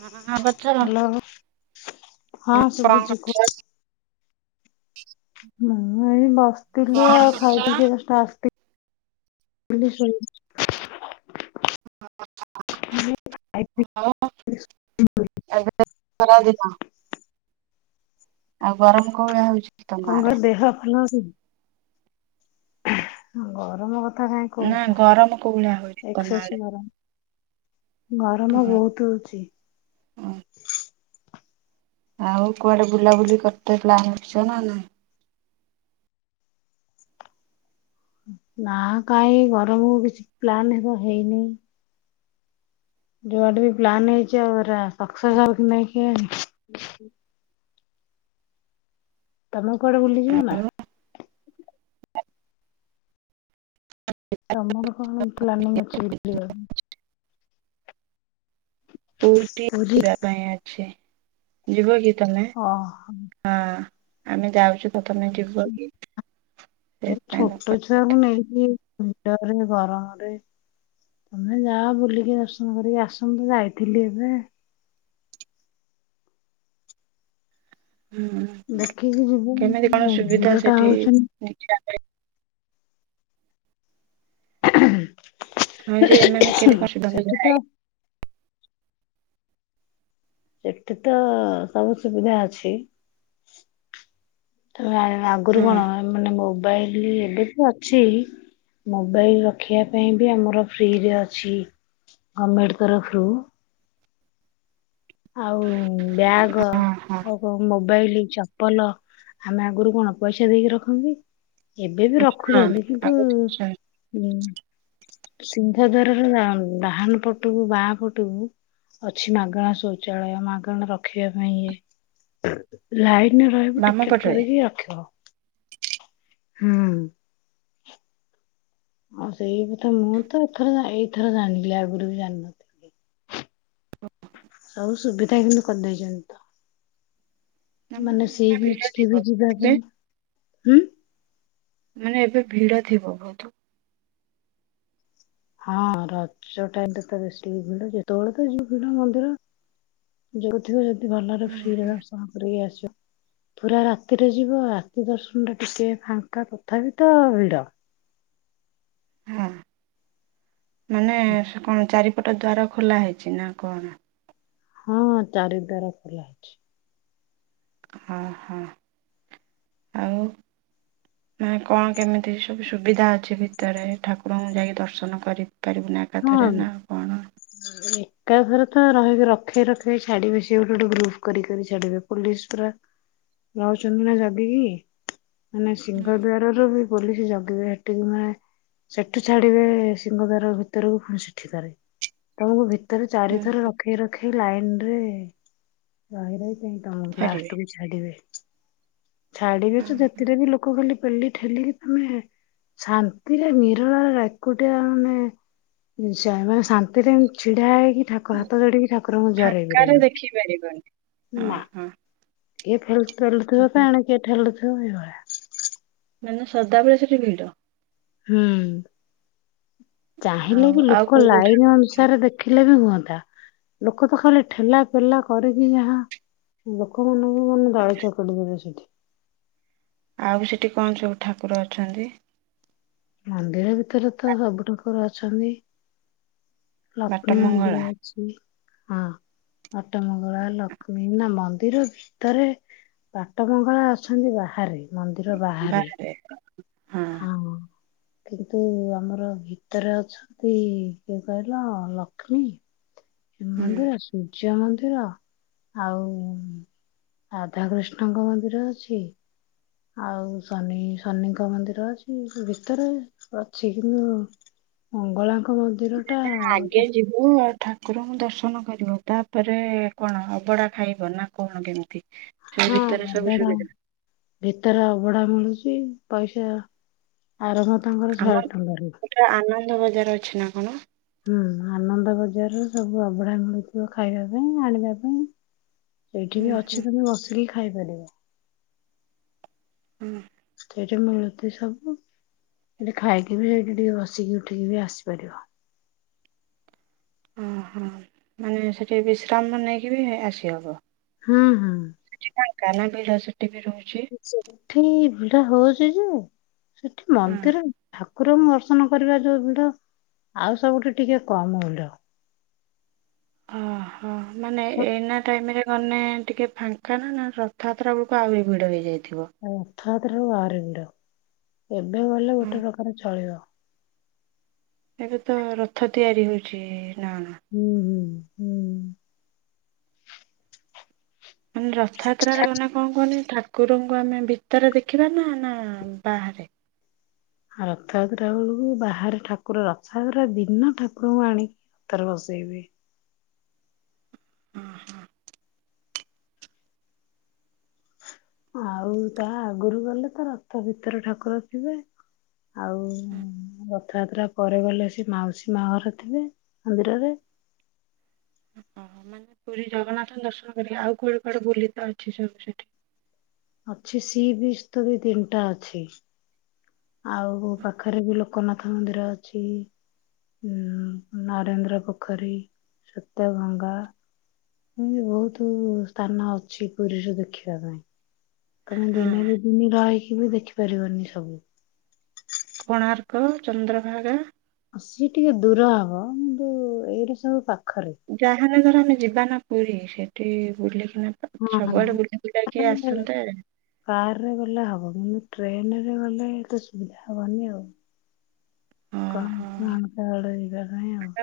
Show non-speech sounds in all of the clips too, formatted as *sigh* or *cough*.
ହଁ *unintelligible* କଣ ହ୍ୟାଲୋ ହଁ ଶୁଭୁଛି କୁହ। କରୁଛ? ମୁଁ ଏଇ ବସିଥିଲି କଣ ଆଉ କରୁଛ? ଖାଇ ପିଇି ଜଷ୍ଟ ଆସିଥିଲି ଶୋଇ। *inaudible* ପିଇ *unintelligible* ଆଉ ଗରମ *unintelligible* ହଉଛି? ତମ ଆଡେ? କଣ ଦେହ *unintelligible* ଗରମ *unintelligible* ନା କହୁଛ ଗରମ କୋଉ ଭଳିଆ *unintelligible* ତମ ଏକ୍ସେସ ଆଡେ ଗରମ ଗରମ ହଁ। ବହୁତ ହଉଛି। ଆଉ କୁଆଡେ ବୁଲାବୁଲି କରିତ ନା ନାଇ? ନା କାହିଁ ଗରମ କିଛି ପ୍ଲନ୍ ହେବ ହେଇନି। ଯୋଉଆଟେ ବି ପ୍ଲାନ୍ ହେଇଛି ଆଉ ସକ୍ସେସ ହବ କି ନାଇଁ କି ତମ କୁଆଡେ ବୁଲିଯିବ ନା? ତମ କଣ ପ୍ଲାନିଂ ଅଛି? *unintelligible* ପୁରୀ? ଯିବା ପାଇଁ ଅଛି ଯିବ କି ତମେ? ଓହୋ ହଁ ଆମେ ଯାଉଛୁ ତ *unintelligible* ସେଥିପାଇଁ ତ ଛୋଟ ଛୁଆ ପଚାରୁଥିଲି। କୁ ନେଇକି ଭିଡ ରେ ଗରମ ରେ ତମେ ଯା ବୁଲିକି ଦର୍ଶନ କରିକି ଆସନ୍ତୁ ଯାଇଥିଲି ଏବେ। ହୁଁ। ଦେଖିକି ଯିବୁ କେମିତି କଣ ସୁବିଧା ଭିଡ ଟା ସେଠି? *unintelligible* *unintelligible* ହୁଁ। ହଁ ଯେ ଏମାନେ ସେଠି ତ *unintelligible* ସେଠି ତ ସବୁ ସୁବିଧା ଅଛି। ତ ଆଗରୁ ହଁ। କଣ ମାନେ ମୋବାଇଲ ଏବେ ବି ଅଛି। ମୋବାଇଲ ରଖିବା ପାଇଁ ବି ଆମର ଫ୍ରିରେ ଅଛି ଗଭର୍ଣମେଣ୍ଟ ତରଫରୁ ଆଉ ବ୍ୟାଗ ହଁ ଆଗ ଆଉ ମୋବାଇଲ ଚପଲ ଆମେ ଆଗରୁ କଣ ପଇସା ଦେଇକି ରଖନ୍ତି। ଏବେ ବି ରଖୁଛନ୍ତି କିନ୍ତୁ ସିଂହ ଦ୍ୱାର ର ବାହାନ ପଟକୁ ବାହା ପଟକୁୁ ଅଛି ମାଗଣା ଶୌଚାଳୟ ମାଗଣା ରଖିବା ପାଇଁ ଇଏ। ଲାଇନରେ ରହିବୁ ବାମ ଟିକେଟ ପଟରେ କରିକି ରଖିବ ହୁଁ। ହଉ ସେଇ କଥା ମୁଁ ତ ଏଥର ଏଇଥର ଜାଣିଲି ଆଗରୁ ବି ଜାଣିନଥିଲି। ସବୁ ସୁବିଧା କିନ୍ତୁ କରିଦେଇଛନ୍ତି ତ। ନା ମାନେ ନା ସେଇ ଭିଡ ବିଚ କେ ଥିବ ବି ଯିବା ଏବେ ପାଇଁ ହୁଁ। ମାନେ ଏବେ ଭିଡ ଥିବ ବହୁତୁ। ହଁ ରଜ ଟା ତ ବେଶୀ ଭିଡ ଯେତେବେଳେ ଯିବ ଦେଖ ଭିଡ ମନ୍ଦିର। ଯୋଉଥିବ ଯଦି ଭଲରେ ହୁଁ ଫ୍ରି ରେ ହୁଁ। ଦର୍ଶନ କରିବ ଆସିବ। ପୁରା ରାତିରେ ଯିବ ରାତି ଦର୍ଶନ ଟା ଟିକେ ଫାଙ୍କା ତଥାପି ତ ଭିଡ। ହଁ ମାନେ ସେ କଣ ଚାରିପଟ ଦ୍ୱାର ଖୋଲା ହେଇଛି ନା କଣ? ହଁ ଚାରି ଦ୍ୱାର ଖୋଲା ହେଇଚି। ହଁ ହଁ ଆଉ। ହଁ ମାନେ କଣ କେମିତି ସବୁ ସୁବିଧା ଅଛି ଭିତରେ ଠାକୁରଙ୍କୁ ଯାଇକି ଦର୍ଶନ କରିପାରିବୁନା? ଏକା ଥରେ ନା ଆଉ କଣ? ଏକା ଘରେ ତ ରହିକି ରଖେଇ ରଖେଇ ଛାଡିବେ ସେ ଗୋଟେ ଗୋଟେ ଗ୍ରୁପ କରିିକି ଛାଡିବେ। ପୋଲିସ ପୁରା ରହୁଛନ୍ତି ନା ଜଗିକି ମାନେ ସିଂହ ହୁଁ। ଦ୍ୱାରରୁ ବି ବୁଲିକି ଜଗିବେ ହେଠି ବି ମାନେ ସେଠୁ ଛାଡିବେ ସିଂହଦ୍ୱାର ଭି ଭିତରକୁ ଫୁଣି ସେଠି ଥରେ ତମକୁ ଭିତରେ ହୁଁ ଚାରିଥର ରଖେଇ ର ଖେଇ ଲାଇନ ରେ ରହି ରହି ଫୁଣି ତମକୁ ଛାଡିବେ ଲାଷ୍ଟ କୁ ଛାଡିବେ। ଛାଡିବେ ଯେ ଯେତେଟା ବି ଲୋକ ଗଲେ ପେଲି ଠେଲିକି ତମେ ଶାନ୍ତିରେ ନିରଳା ଏକୁଟିଆ ମାନେ ଯା ମାନେ ଶାନ୍ତିରେ ଛିଡା ହେଇକି ଠା କଣ ହାତ ଯୋଡିକି ଠାକୁରଙ୍କୁ ଜୁହାର ଫାଙ୍କାରେ ହେଇପାରିବିନି ଦେଖିପାରିବନି ହଁ ନା। ହଁ। ଏ ଫୁଲ। *unintelligible* ମାନେ ସଦାବେଳେ ସେଠି ଭିଡ? ହୁଁ ଚାହିଁଲେ ଆଉ ବି ଆଉ ଲୋକ କୋଉ କୋଉ ଠା ଲାଇନ ଅନୁସାରେ ଦେ ଦେଖିଲେ ବି ହୁହନ୍ତା ଲୋକ ତ ଖାଲି ଠେଲା ଫେଲା କରିକି ଯାହା ଲୋକମାନଙ୍କୁ ମାନେ ଦଳି ଚକଟି ଦେବେ ସେଠି। ଆଉ ବି ସେଠି କଣ ସବୁ ଠାକୁର ଅଛନ୍ତି? ମନ୍ଦିର ଭିତରେ ତ ସବୁ ଠକୁର ଅଛନ୍ତି। ବାଟ ଲକ୍ଷ୍ମୀ ମନ୍ଦିର ମଙ୍ଗଳା ଅଛି। ବାଟ ମଙ୍ଗଳା ଲକ୍ଷ୍ମୀ ମା ମନ୍ଦିର ବି ଭିତରେ ବାଟ ମଙ୍ଗଳା ଅଛନ୍ତି ବାହାରେ ବାହାରେ ହଁ। ହଁ। କିନ୍ତୁ ଆମର ଭିତରେ ଅଛନ୍ତି କିଏ କହିଲ ଲକ୍ଷ୍ମୀ ଶନି ହୁଁ। ମନ୍ଦିର ସୂର୍ଯ୍ୟ ମନ୍ଦିର ଆଉ ରାଧାକୃଷ୍ଣଙ୍କ ମନ୍ଦିର ଅଛି। ଆଉ ଶନି ଶନିଙ୍କ ମନ୍ଦିର ଅଛି ସେ ଭିତରେ ଅଛି କିନ୍ତୁ ମଙ୍ଗଳାଙ୍କ ମନ୍ଦିର ଟା ଯୋଉ ଠାକୁରଙ୍କୁ ଦର୍ଶନ କରିବ ତାପରେ କଣ ଅବଡା ଖାଇବ ନା କଣ କେମିତି? ସେ ହଁ ଭିତରେ ସବୁ ଅବଢା ସୁବିଧା। ଭିତରେ ଅବଢା ମିଳୁଚି ପଇସା ଆରମ୍ଭ ତାଙ୍କର ଶହେ ଟଙ୍କା ରୁ। ହେଟା ଆନନ୍ଦ ବଜାର ଅଛି ନା କଣ? ହୁଁ ଆନନ୍ଦ ବଜାର ରୁ ସବୁ ଅବଢା ମିଳୁଥିବ ଖାଇବା ପାଇଁ ଆଣିବା ପାଇଁ। ଏଇଠି ହୁଁ ବି ହୁଁ ଅଛି ତମେ ବସିଲେ ଖାଇପାରିବ। ହୁଁ। ସେଇଠି ମିଳୁଚି ସବୁ ସେଠି ଖାଇକି ବି ସେଇଠି ଟିକେ ବସିକି ଉଠିକି ବି ଆସିପାରିବ। ଓହୋ ମାନେ ସେଠି ବିଶ୍ରାମ ନେଇକି ବି ଆସିହବ। ହୁଁ- ହୁଁ। *unintelligible* ରହୁଚି। ସେଠ ଭିଡ ହଉଚି ଯେ ସେଠି ହଁ। ମନ୍ଦିର ଠାକୁରଙ୍କୁ ଦର୍ଶନ କରିବା ଯଉ ଭିଡ ଆଉ ସବୁଠି ଟିକେ କମ ଭିଡ। ଅ- ହୋ ମାନେ ଏଇନା ଟାଇମ୍ ରେ ଗନେ ଟିକେ ଫାଙ୍କା ନା- ନା ରଥଯାତ୍ରା ବେଳକୁ ଆହୁରି ଭିଡ ହେଇଯାଇଥିବ। ଆଉ ରଥଯାତ୍ରାକୁ ଭାରି ଭିଡ ଏବେ ଗଲେ ହଁ ଗୋଟେ ପ୍ରକାର ଚଳିବ। ଏବେ ତ ରଥ ତିଆରି ହଉଚି ନା -ନା। ହୁଁ- ହୁଁ। ହୁଁ। ମାନେ ରଥଯାତ୍ରାରେ ଗନେ କଣ୍ କୁହନି ଠାକୁରଙ୍କୁ ଆମେ ଭିତରେ ଦେଖିବା ନା- ନା ବାହାରେ? ଆଉ ରଥଯାତ୍ରା ବେଳକୁ ବାହାରେ ଠାକୁର ରଥଯାତ୍ରା ଦିନ ଠାକୁରଙ୍କୁ ଆଣି ତାର ଭସେଇବି। ହଁ- ହଁ। ଆଉ ତା ଆଗୁରୁ ଗଲେ ତ ରଥ ଭିତରେ ଠାକୁର ଥିବେ ଆଉ ରଥଯାତ୍ରା ପରେ ଗଲେ ସେ ମାଉସୀ ମା ଘରେ ଥିବେ ମନ୍ଦିରରେ ଓହ ମାନେ ପୁରୀ ଜଗନ୍ନାଥ ଦର୍ଶନ କରିକି ଆଉ କୁଆଡେ କୁଆଡେ ବୁଲିତ ଅଛି ସବୁ ସେଠି? ଅଛି ସି ବିଚ୍ ଦି ତିନିଟା ଅଛି। ଆଉ ପାଖରେ ବି ଲୋକନାଥ ମନ୍ଦିର ଅଛି। ନରେନ୍ଦ୍ର ପୋଖରୀ, ଶ୍ଵେତ ଗଙ୍ଗା ହୁଁ- ବହୁତୁ ସ୍ଥାନ ଅଛି ପୁରୀରୁ ଦେଖିବା ପାଇଁ। ତମେ ହଁ ଦିନେ ଦି ଦିନି ରହିକି ବି ଦେଖିପାରିବନି ସବୁ। କୋଣାର୍କ, ଚନ୍ଦ୍ରଭାଗା ସିଏ ଟିକେ ଦୂର ହବ କିନ୍ତୁ ଏଇଟା ସବୁ ପାଖରେ। ଯାହାନେ ଧର ଆମେ ଯିବା ନା ପୁରୀ ସେଠି ବୁଲିକିନା ହଁ ସବୁଆଡେ ବୁଲି ବୁଲାକି ଆସନ୍ତେ କାର୍ ରେ ଗଲେ ହବ କିନ୍ତୁ ଟ୍ରେନ୍ ରେ ଗଲେ ଏତେ ସୁବିଧା ହବନି ଆଉ। କଣ *unintelligible* *unintelligible*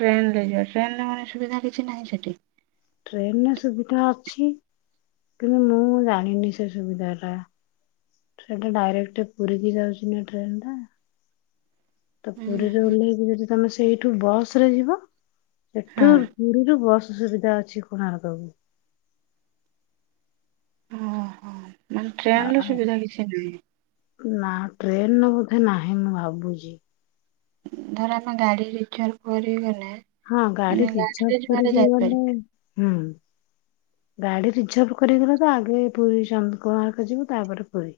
ଟ୍ରେନ୍ ରେ ଯିବା ଟ୍ରେନ୍ ରେ ମାନେ ସୁବିଧା କିଛି ନାହିଁ ସେଠି। ଟ୍ରେନ୍ ରେ ସୁବିଧା ଅଛି କିନ୍ତୁ ମୁଁ ଜାଣିନି ସେ ସୁବିଧା ଟା। ସେଟା ଡାଇରେକ୍ଟେ ପୁରୀ କିି ଯାଉଚି ନି ଟ୍ରେନ୍ ଟା। ତ ହୁଁ ପୁରୀରେ ହୁଁ ଓହ୍ଲେଇକି ଯଦି ତମେ ସେଇଠୁ ବସ୍ ରେ ଯିବ ସେଠୁ ହଁ ପୁରୀରୁ ବସ୍ ସୁବିଧା ଅଛି କୋଣାର୍କକୁ। ଓହୋ ମାନେ ଆ ଟ୍ରେନ୍ ର ଆ ସୁବିଧା କିଛି ନାହିଁ। ନା ଟ୍ରେନ୍ ର ବୋଧେ ନାହିଁ ମୁଁ ଭାବୁଚି। ଧର ଆମେ ଗାଡି ରିଜର୍ଭ କରିଗଲେ ହଁ ଗାଡି ରିଜର୍ଭ କରିକି ଗଲେ ହୁଁ- ଗାଡି ରିଜର୍ଭ କରକି ଗଲେ ତ ଆଗେ ପୁରୀ ଚନ୍ଦ୍ର- କୋଣାର୍କ ଯିବୁ ତାପରେ ପୁରୀ।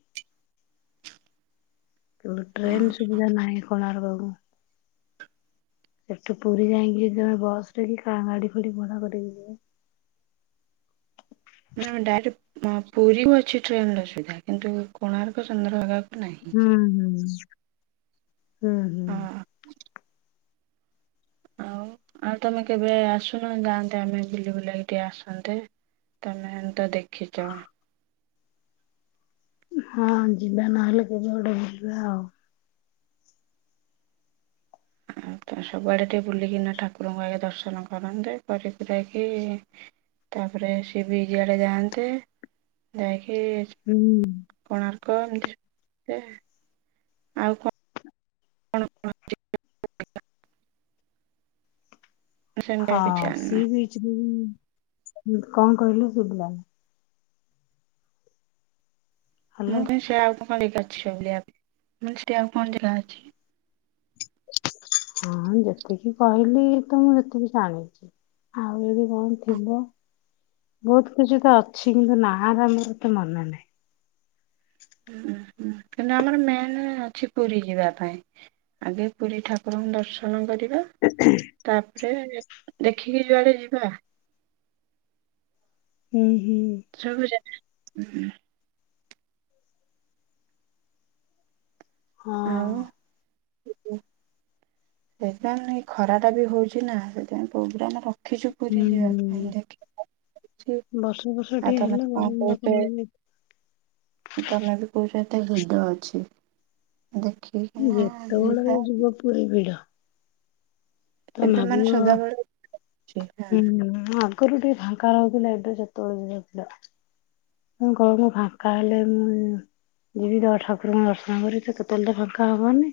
ତ ଟ୍ରେନ୍ ହଁ ସୁବିଧା ନାହିଁ କୋଣାର୍କ କୁ। ଏଠୁ ପୁରୀ ଯାଇଁକି ଯଦି ତମେ ବସ୍ ରେ କି ଗା- ଗାଡି କରି ଭଡା କରିକି ଯିବ ନା ଡାଇରେକ୍ଟ ପୁରୀକୁ ଅଛି ଟ୍ରେନ୍ ର ସୁବିଧା କିନ୍ତୁ କୋଣାର୍କ ଚନ୍ଦ୍ରଭାଗା ହୁଁ- ହୁଁ- ହୁଁ -ହୁଁ। ହଁ ଆଉ -ଆଉ ତମେ କେବେ ଆସୁନ ଯାଆନ୍ତେ ଆମେ ବୁଲି ବୁଲାକି ଟିକେ ଆସନ୍ତେ। ତମେ ମାନେ ତ ଦେଖିଚ। ହଁ ଯିବା ନହେଲେ କେବେ ଗୋଟେ ବୁଲିବା ଆଉ। ଆଉ ତ ସବୁଆଡେ ଟିକେ ବୁଲିକିନା ଠାକୁରଙ୍କୁ ଆଗେ ଦର୍ଶନ କରନ୍ତେ କରି କୁରେଇ କି ତାପରେ ସିଏ ବି ଯୁଆଡେ ଯାଆନ୍ତେ ଯାଇକି ହୁଁ। କୋଣାର୍କ ଏମିତି ଆ ଆଉ କଣ କଣ ହଁଁ। ସେମିତି ଆଉ ହଁ କିଛି ଜାଣିନ। ସି ବିଚ ଉଁ କଣ କହିଲ ଶୁଭିଲାନି। ମୁଁ ହାଲୋ। କଁଇ ସେ ଆଉ କଣ ଜାଗା ଅଛି ବୁଲିବା ପାଇଁ। ମାନେ ସେ ଆଉ କଣ ଜାଗା ଅଛି? ହଁ ଯେତିକି କହିଲି ତ ମୁଁ ଯେତିକି ଜାଣିଚି। ଆଉ ଯଦି କଣ ଥିବ। ବହୁତ କିଛି ତ ଅଛି କିନ୍ତୁ ନା ହେଲା ମୋର ତ ମନେ ନାହିଁ। ଉ ହୁଁ କାଇଁକି ନା ଆମର ମେନ୍ ଅଛି ପୁରୀ ଯିବା ପାଇଁ। ଆଗେ ପୁରୀ ଠାକୁରଙ୍କୁ ଦର୍ଶନ କରିବା। ତାପରେ ଦେଖିକି ଯୁଆଡେ ଯିବା। ହୁଁ ହୁଁ। ଶୁଣୁଚ। ହଁ। ଆଉ? ସେଥିପାଇଁ ନାଇଁ ଖରା ଟା ବି ହଉଚି ନା ସେଥିପାଇଁ ପ୍ରୋଗ୍ରାମ ଦେଖିଚୁ ପୁରୀ ଯିବା ପାଇଁ ହୁଁ। ଦେଖ ଆଉ *unintelligible* ବର୍ଷା ଫର୍ଷା ଆଉ ଟିକେ ତମେ ହେଲେ କଣ ଗରମ ଟା କହୁଚ। କମିବ। ତମେ ବି କହୁଚ ଏତେ ହ୍ରଦ ଅଛି ଦେଖିକିନା ଯେତେବେଳେ ଯିବା ଆଉ। ଯିବ ପୁରୀ ଭିଡ଼। ତମେ ଏବେ ମାନେ ଭାବିବ ସଦାବେଳେ ଅଛି ହଁ ହ *inaudible* ପୁରୀ ଟିକେ ଫାଙ୍କା ରହୁଥିଲା ଏବେ ଯେତେବେଳେ ବି ଯାଇଥିଲା। ମୁ କହୀଲି ଫାଙ୍କା ହେଲେ ଉଁ ଯିବି ତ ଠାକୁରଙ୍କୁ ଦର୍ଶନ କରି ତ କେତେବେଳେ ତ ଫାଙ୍କା ହବନି।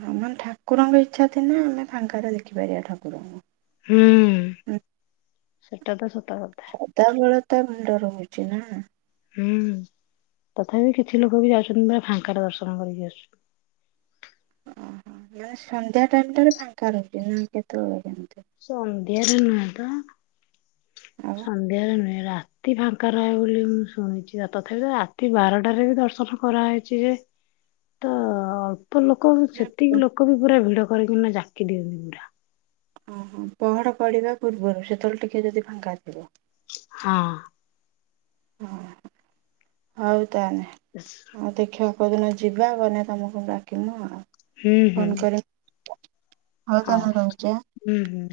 ହଁ ମାନେ ଠାକୁରଙ୍କ ଇଚ୍ଛା ଥିଲେ ଆମେ ଫାଙ୍କାରେ ଦେଖିପାରିବା ଠାକୁରଙ୍କୁ। ହୁଁ ସେଟା ତ ସତ କଥା। ସଦାବେଳେ ତ ଭିଡ ରହୁଚି ନା। ହୁଁ ତଥାପି କିଛି ଲୋକ ବି ଯାଉଚନ୍ତି ନା ଫାଙ୍କାରେ ଦର୍ଶନ କରିକି ଆସୁଚ ଓହୋ ନା ସନ୍ଧ୍ୟା ଟାଇମ ଟାରେ ଫାଙ୍କା ରହୁଥିବ ନା କେତେବେଳେ କେମିତି। ସନ୍ଧ୍ୟାରେ ନୁହେଁ ତ ସନ୍ଧ୍ୟାରେ ନୁହେଁ ରାତ ଆତି ଫାଙ୍କା ରହେ ବୋଲି ମୁଁ ଶୁଣିଚି। ତଥାପି ରାତି ବାରଟାରେ ବି ଦର୍ଶନ କରାହେଇଚି ଯେ ତ ଅଳ୍ପ ଲୋକ ଆଉ ସେତିକି ଲୋକ କ ବି ପୁରା ଭିଡ କରିକି ନା ଜାକି ଦିଅନ୍ତି ପୁରା। ଓହୋ ପହଡ ପଢିବା ପୂର୍ବରୁ ସେତେବେଳେ ଟିକେ ଯଦି ଫାଙ୍କାଥିବ। ହଁ। ହଁ ହଉ ତାହାନେ ବ *inaudible* ଆଉ ଦେଖିବା କଉ ଦିନ ଯିବା ଗଲେ ତମକୁ ଡାକିମୁଁ ଆଉ। ହୁଁ ହୁଁ। ଫୋନ କରିମି ହଉ ହଁ ତାହେଲେ ରହୁଛି ଆଁ ହୁଁ ହୁଁ।